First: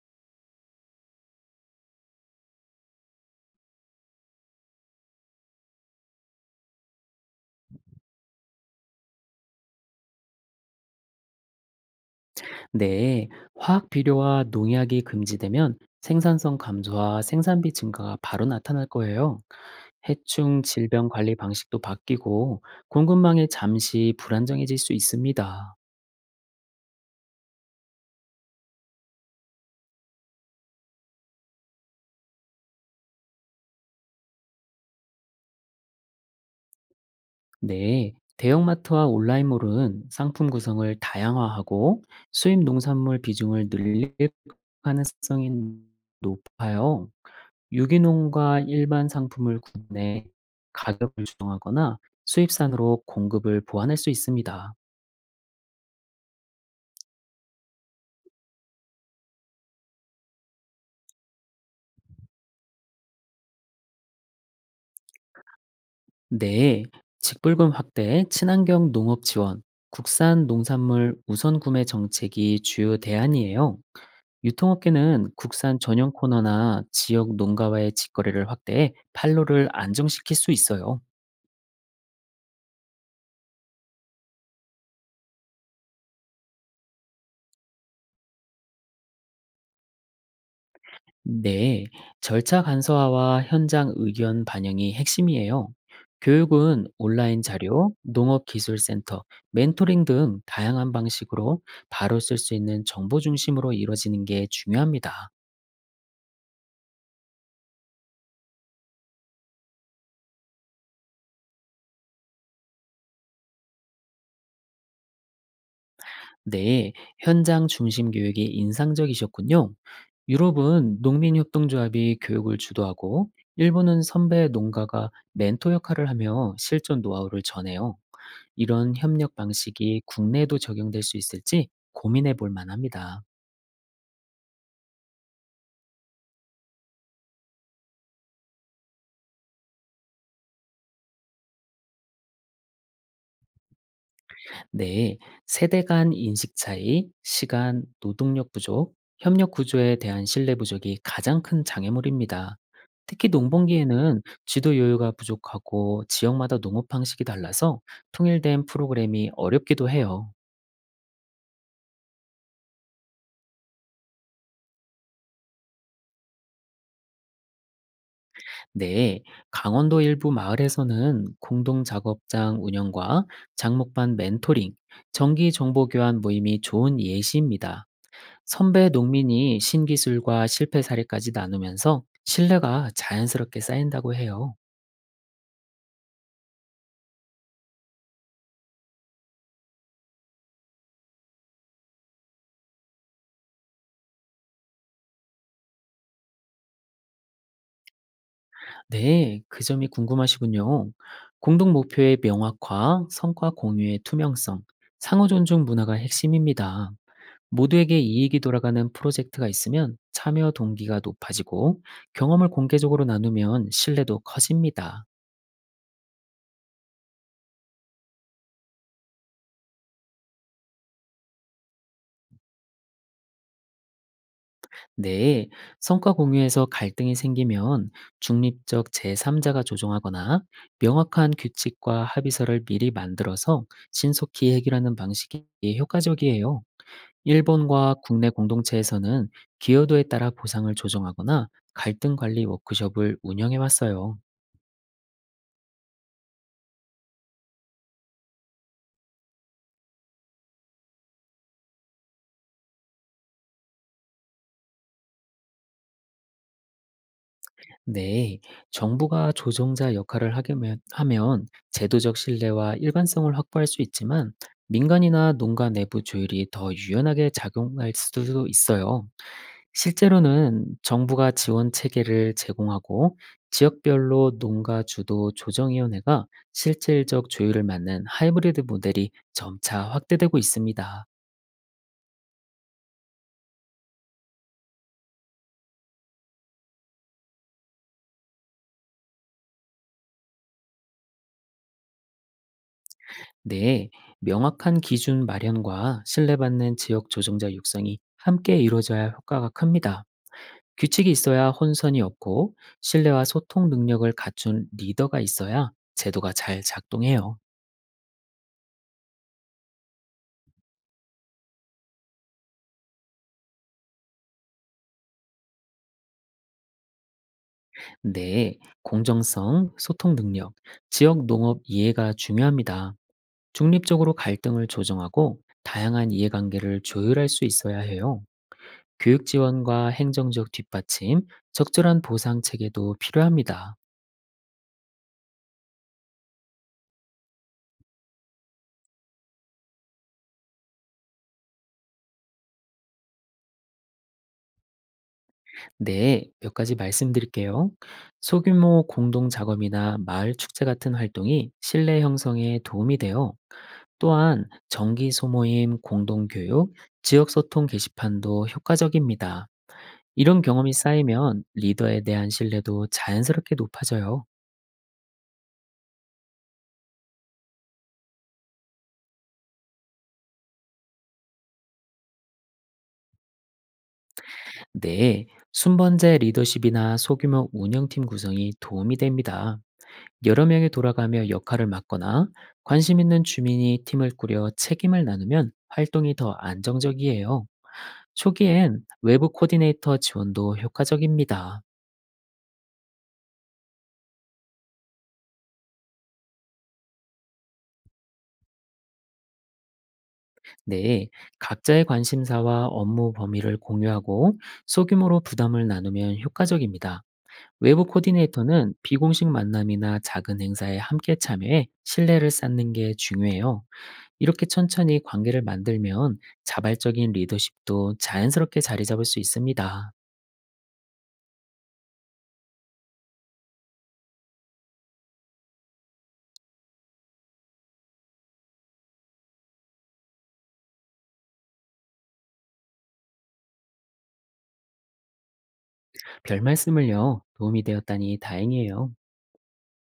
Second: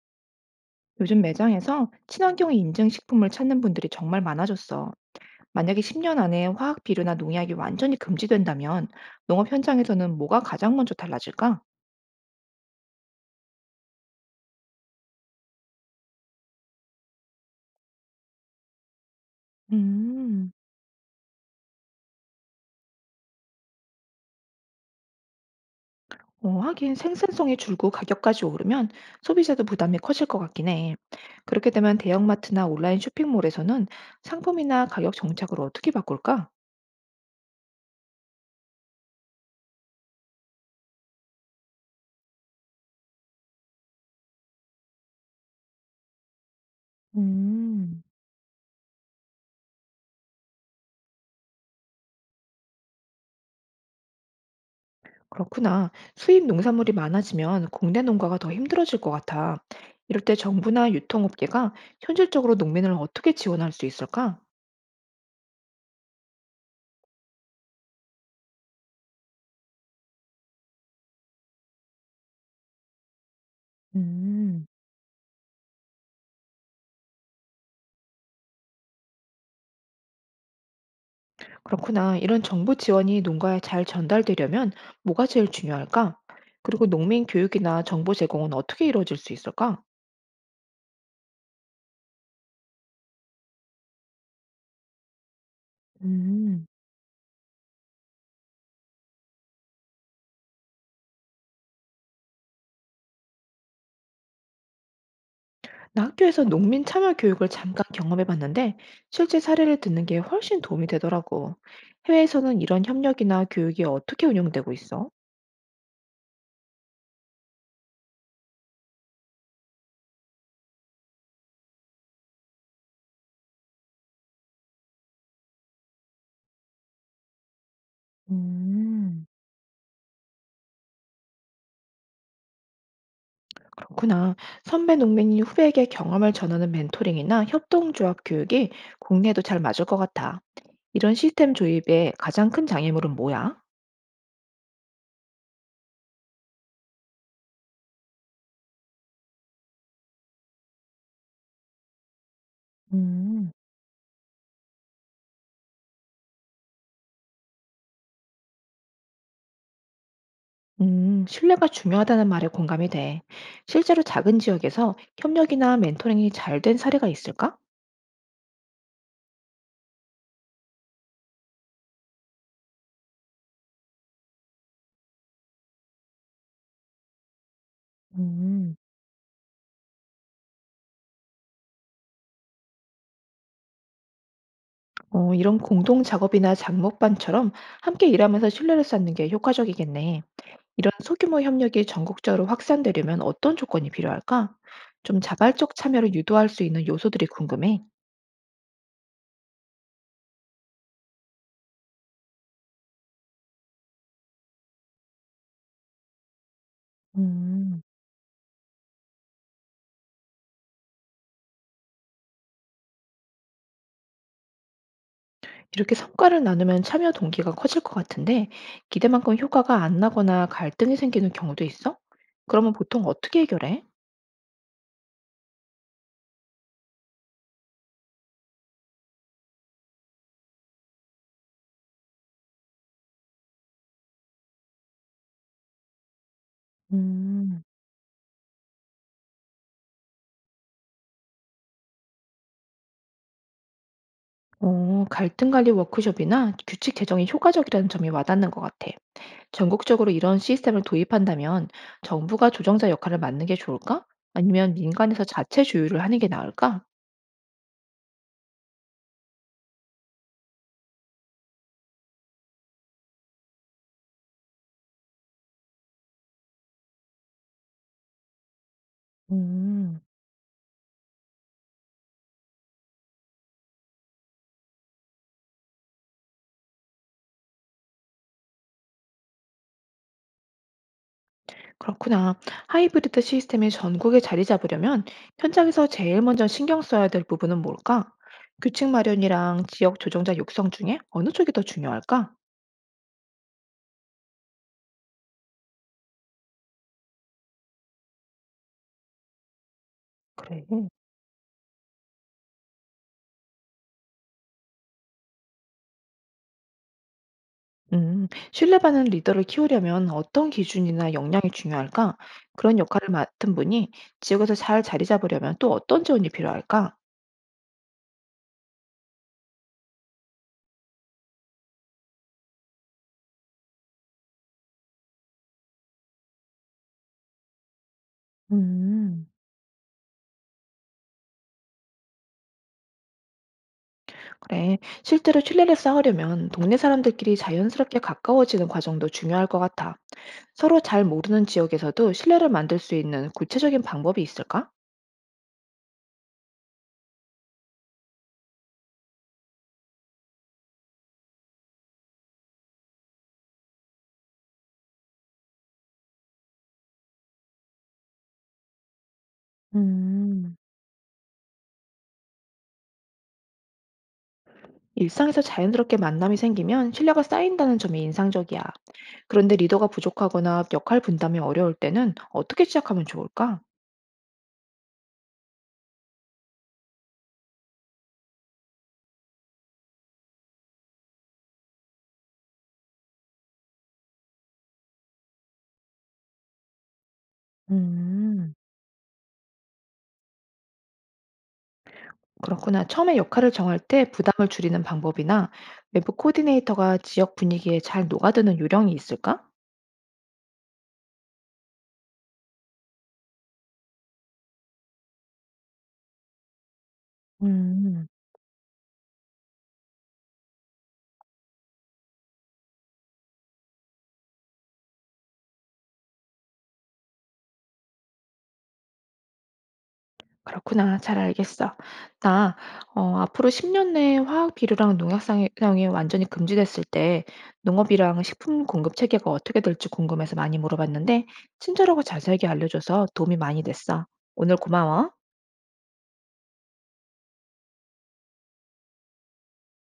요즘 매장에서 친환경 인증 식품을 찾는 분들이 정말 많아졌어. 만약에 10년 안에 화학 비료나 농약이 완전히 금지된다면 농업 현장에서는 뭐가 가장 먼저 달라질까? 네, 화학 비료와 농약이 금지되면 생산성 감소와 생산비 증가가 바로 나타날 거예요. 음, 해충 질병 관리 방식도 바뀌고 공급망이 잠시 불안정해질 수 있습니다. 하긴 생산성이 줄고 가격까지 오르면 소비자도 부담이 커질 것 같긴 해. 그렇게 되면 대형마트나 온라인 쇼핑몰에서는 상품이나 가격 정책을 어떻게 바꿀까? 네, 대형마트와 온라인몰은 상품 구성을 다양화하고 수입 농산물 비중을 늘릴 가능성이 높아요. 음. 유기농과 일반 상품을 구분해 가격을 조정하거나 수입산으로 공급을 보완할 수 있습니다. 그렇구나. 수입 농산물이 많아지면 국내 농가가 더 힘들어질 것 같아. 이럴 때 정부나 유통업계가 현실적으로 농민을 어떻게 지원할 수 있을까? 네, 직불금 확대, 친환경 농업 지원, 국산 농산물 우선 구매 정책이 주요 대안이에요. 음, 유통업계는 국산 전용 코너나 지역 농가와의 직거래를 확대해 판로를 안정시킬 수 있어요. 그렇구나. 이런 정부 지원이 농가에 잘 전달되려면 뭐가 제일 중요할까? 그리고 농민 교육이나 정보 제공은 어떻게 이루어질 수 있을까? 네, 절차 간소화와 현장 의견 반영이 핵심이에요. 음. 교육은 온라인 자료, 농업기술센터, 멘토링 등 다양한 방식으로 바로 쓸 수 있는 정보 중심으로 이루어지는 게 중요합니다. 나 학교에서 농민 참여 교육을 잠깐 경험해 봤는데 실제 사례를 듣는 게 훨씬 도움이 되더라고. 해외에서는 이런 협력이나 교육이 어떻게 운영되고 있어? 네, 현장 중심 교육이 인상적이셨군요. 유럽은 농민협동조합이 교육을 주도하고, 일본은 선배 농가가 멘토 역할을 하며 실전 노하우를 전해요. 이런 음, 협력 방식이 국내에도 적용될 수 있을지 고민해 볼 만합니다. 그렇구나. 선배 농민이 후배에게 경험을 전하는 멘토링이나 협동조합 교육이 국내에도 잘 맞을 것 같아. 이런 시스템 조입의 가장 큰 장애물은 뭐야? 네, 세대 간 인식 차이, 시간, 노동력 부족, 협력 구조에 대한 신뢰 부족이 가장 큰 장애물입니다. 특히 음, 농번기에는 지도 요요가 부족하고 지역마다 농업 방식이 달라서 통일된 프로그램이 어렵기도 해요. 신뢰가 중요하다는 말에 공감이 돼. 실제로 작은 지역에서 협력이나 멘토링이 잘 된 사례가 있을까? 네, 강원도 일부 마을에서는 공동 작업장 운영과 장목반 멘토링, 정기 정보 교환 모임이 좋은 예시입니다. 음, 선배 농민이 신기술과 실패 사례까지 나누면서 신뢰가 자연스럽게 쌓인다고 해요. 이런 공동 작업이나 작목반처럼 함께 일하면서 신뢰를 쌓는 게 효과적이겠네. 이런 소규모 협력이 전국적으로 확산되려면 어떤 조건이 필요할까? 좀 자발적 참여를 유도할 수 있는 요소들이 궁금해. 네, 그 점이 궁금하시군요. 공동 목표의 명확화, 성과 공유의 투명성, 상호 존중 문화가 핵심입니다. 음, 모두에게 이익이 돌아가는 프로젝트가 있으면 참여 동기가 높아지고 경험을 공개적으로 나누면 신뢰도 커집니다. 이렇게 성과를 나누면 참여 동기가 커질 것 같은데 기대만큼 효과가 안 나거나 갈등이 생기는 경우도 있어? 그러면 보통 어떻게 해결해? 네, 성과 공유에서 갈등이 생기면 중립적 제3자가 조정하거나 명확한 규칙과 합의서를 미리 만들어서 신속히 해결하는 방식이 효과적이에요. 음, 일본과 국내 공동체에서는 기여도에 따라 보상을 조정하거나 갈등 관리 워크숍을 운영해 왔어요. 갈등 관리 워크숍이나 규칙 제정이 효과적이라는 점이 와닿는 것 같아. 전국적으로 이런 시스템을 도입한다면 정부가 조정자 역할을 맡는 게 좋을까? 아니면 민간에서 자체 조율을 하는 게 나을까? 네, 정부가 조정자 역할을 하면 제도적 신뢰와 일관성을 확보할 수 있지만 민간이나 농가 내부 조율이 더 유연하게 작용할 수도 있어요. 음, 실제로는 정부가 지원 체계를 제공하고 지역별로 농가 주도 조정위원회가 실질적 조율을 맡는 하이브리드 모델이 점차 확대되고 있습니다. 그렇구나. 하이브리드 시스템이 전국에 자리 잡으려면 현장에서 제일 먼저 신경 써야 될 부분은 뭘까? 규칙 마련이랑 지역 조정자 육성 중에 어느 쪽이 더 중요할까? 네, 명확한 기준 마련과 신뢰받는 지역 조정자 육성이 함께 이루어져야 효과가 큽니다. 그래. 규칙이 있어야 혼선이 없고 신뢰와 소통 능력을 갖춘 리더가 있어야 제도가 잘 작동해요. 신뢰받는 리더를 키우려면 어떤 기준이나 역량이 중요할까? 그런 역할을 맡은 분이 지역에서 잘 자리 잡으려면 또 어떤 지원이 필요할까? 네, 공정성, 소통 능력, 지역 농업 이해가 중요합니다. 중립적으로 갈등을 조정하고 다양한 이해관계를 조율할 수 있어야 해요. 교육 음, 지원과 행정적 뒷받침, 적절한 보상 체계도 필요합니다. 그래, 실제로 신뢰를 쌓으려면 동네 사람들끼리 자연스럽게 가까워지는 과정도 중요할 것 같아. 서로 잘 모르는 지역에서도 신뢰를 만들 수 있는 구체적인 방법이 있을까? 네, 몇 가지 말씀드릴게요. 소규모 공동 작업이나 마을 축제 같은 활동이 신뢰 형성에 도움이 돼요. 또한 정기 소모임, 공동교육, 지역소통 게시판도 효과적입니다. 이런 음, 경험이 쌓이면 리더에 대한 신뢰도 자연스럽게 높아져요. 일상에서 자연스럽게 만남이 생기면 신뢰가 쌓인다는 점이 인상적이야. 그런데 리더가 부족하거나 역할 분담이 어려울 때는 어떻게 시작하면 좋을까? 네, 순번제 리더십이나 소규모 운영팀 구성이 도움이 됩니다. 여러 명이 돌아가며 역할을 맡거나 관심 있는 주민이 팀을 꾸려 책임을 나누면 활동이 더 안정적이에요. 음, 초기엔 외부 코디네이터 지원도 효과적입니다. 그렇구나. 처음에 역할을 정할 때 부담을 줄이는 방법이나 외부 코디네이터가 지역 분위기에 잘 녹아드는 요령이 있을까? 네, 각자의 관심사와 업무 범위를 공유하고 소규모로 부담을 나누면 효과적입니다. 외부 음. 코디네이터는 비공식 만남이나 작은 행사에 함께 참여해 신뢰를 쌓는 게 중요해요. 이렇게 천천히 관계를 만들면 자발적인 리더십도 자연스럽게 자리 잡을 수 있습니다. 그렇구나. 잘 알겠어. 나, 앞으로 10년 내에 화학 비료랑 농약 사용이 완전히 금지됐을 때 농업이랑 식품 공급 체계가 어떻게 될지 궁금해서 많이 물어봤는데 친절하고 자세하게 알려줘서 도움이 많이 됐어. 오늘 고마워. 별 말씀을요, 도움이 되었다니 다행이에요.